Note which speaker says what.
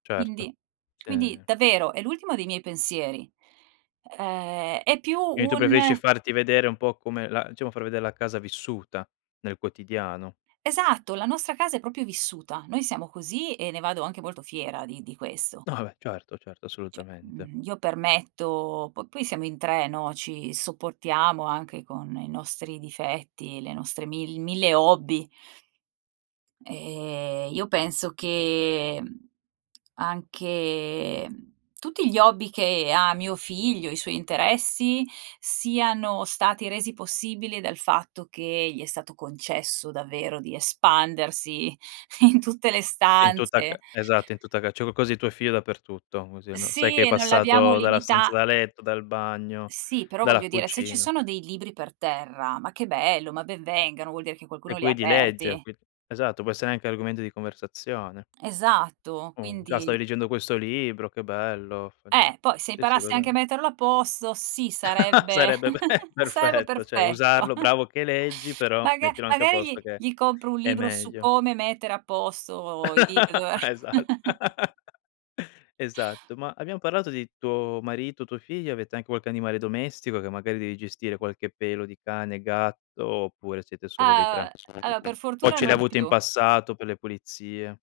Speaker 1: Certo,
Speaker 2: Quindi quindi
Speaker 1: sì.
Speaker 2: davvero è l'ultimo dei miei pensieri. Ehm, è più
Speaker 1: Quindi tu preferisci
Speaker 2: un
Speaker 1: farti vedere un po' come la diciamo far vedere la casa vissuta, nel quotidiano?
Speaker 2: Esatto, la nostra casa è proprio vissuta. Noi siamo così e ne vado anche molto fiera di di questo.
Speaker 1: No va beh, certo, certo
Speaker 2: Cioè,
Speaker 1: assolutamente.
Speaker 2: mhmm, io permetto po poi siamo in 3, no, ci sopportiamo anche con i nostri difetti, le nostre mil mille hobby. Ehm, io penso che, mhmm, anche tutti gli hobby che ha mio figlio, i suoi interessi siano stati resi possibili dal fatto che gli è stato concesso davvero di espandersi in tutte le
Speaker 1: In tutta
Speaker 2: stanze.
Speaker 1: ca esatto in tutta ca c'è qualcosa di tuo figlio dappertutto, così almen sai
Speaker 2: Sì
Speaker 1: che è
Speaker 2: e non l'abbiamo
Speaker 1: passato dalla stanza
Speaker 2: limita
Speaker 1: da letto, dal bagno,
Speaker 2: Sì, però voglio
Speaker 1: dalla
Speaker 2: dire se ci
Speaker 1: cucina.
Speaker 2: sono dei libri per terra- ma che bello, ma ben vengano- vuol dire che qualcuno
Speaker 1: E
Speaker 2: li ha
Speaker 1: quindi legge
Speaker 2: aperti.
Speaker 1: qui esatto, può essere anche argomento di conversazione.
Speaker 2: Esatto,
Speaker 1: Uhm, già
Speaker 2: quindi
Speaker 1: stavi leggendo questo libro, che bello [unintelligible]
Speaker 2: Eh, poi se
Speaker 1: sì, sì
Speaker 2: imparasse anche a
Speaker 1: [unintelligible]
Speaker 2: metterlo a posto sì, sarebbe
Speaker 1: Sarebbe be
Speaker 2: sarebbe
Speaker 1: perfetto, cioè
Speaker 2: perfetto.
Speaker 1: usarlo: "Bravo che leggi, però
Speaker 2: Maga
Speaker 1: mettilo anche a
Speaker 2: magari gli
Speaker 1: posto che
Speaker 2: gli compro un
Speaker 1: è
Speaker 2: libro su
Speaker 1: meglio."
Speaker 2: come mettere a posto i libr dove eh
Speaker 1: Esatt esatto. Ma abbiamo parlato di tuo marito, tuo figlio, avete anche qualche animale domestico che magari devi gestire qualche pelo di cane, gatto oppure siete solo voi 3?
Speaker 2: Ah, uhm, allo per
Speaker 1: [unintelligible] O
Speaker 2: fortuna
Speaker 1: ce li hai
Speaker 2: non
Speaker 1: avuti in
Speaker 2: più.
Speaker 1: passato per le pulizie?